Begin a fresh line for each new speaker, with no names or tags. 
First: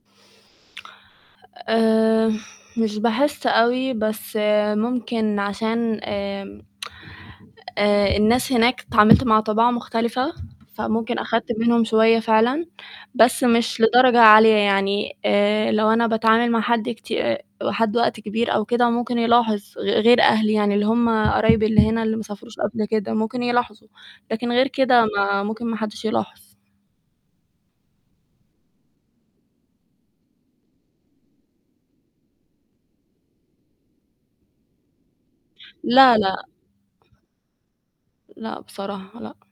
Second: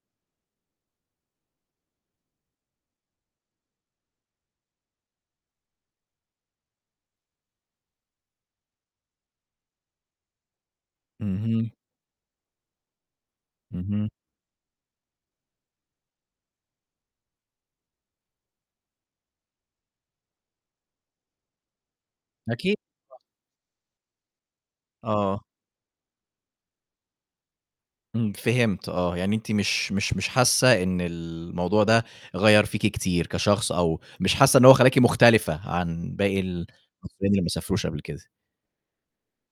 آآ مش باحِس أوي، بس ممكن عشان آآ آآ الناس هناك اتعامِلت مع طِباع مختلفة، فممكن آخدت
اهم.
منهم شوية فعلًا، بس مش
اهم.
لدرجة عالية، يعني آآ لو أنا باتعامل مع حد كتي آآ وحد وقت كبير أو كده، ممكن يلاحظ غ غير أهلي يعني، اللي هُم قرايبي اللي هنا، اللي ما سافروش
أكيد
قبل كده
[unintelligible]
ممكن يلاحظوا، لكن غير كده
آه.
ما ممكن ما حدِّش يلاحظ.
امم، فهمت آه، يعني أنتِ مش مش مش حاسّة إن الموضوع ده غيّر فيكِ كتير كشخص، أو مش حاسّة إن هو خلّاكِ مُختلفة عن
لأ،
باقي
لأ.
ال حرفيًا اللي ما سافروش قبل كده.
لأ، بصراحة، لأ.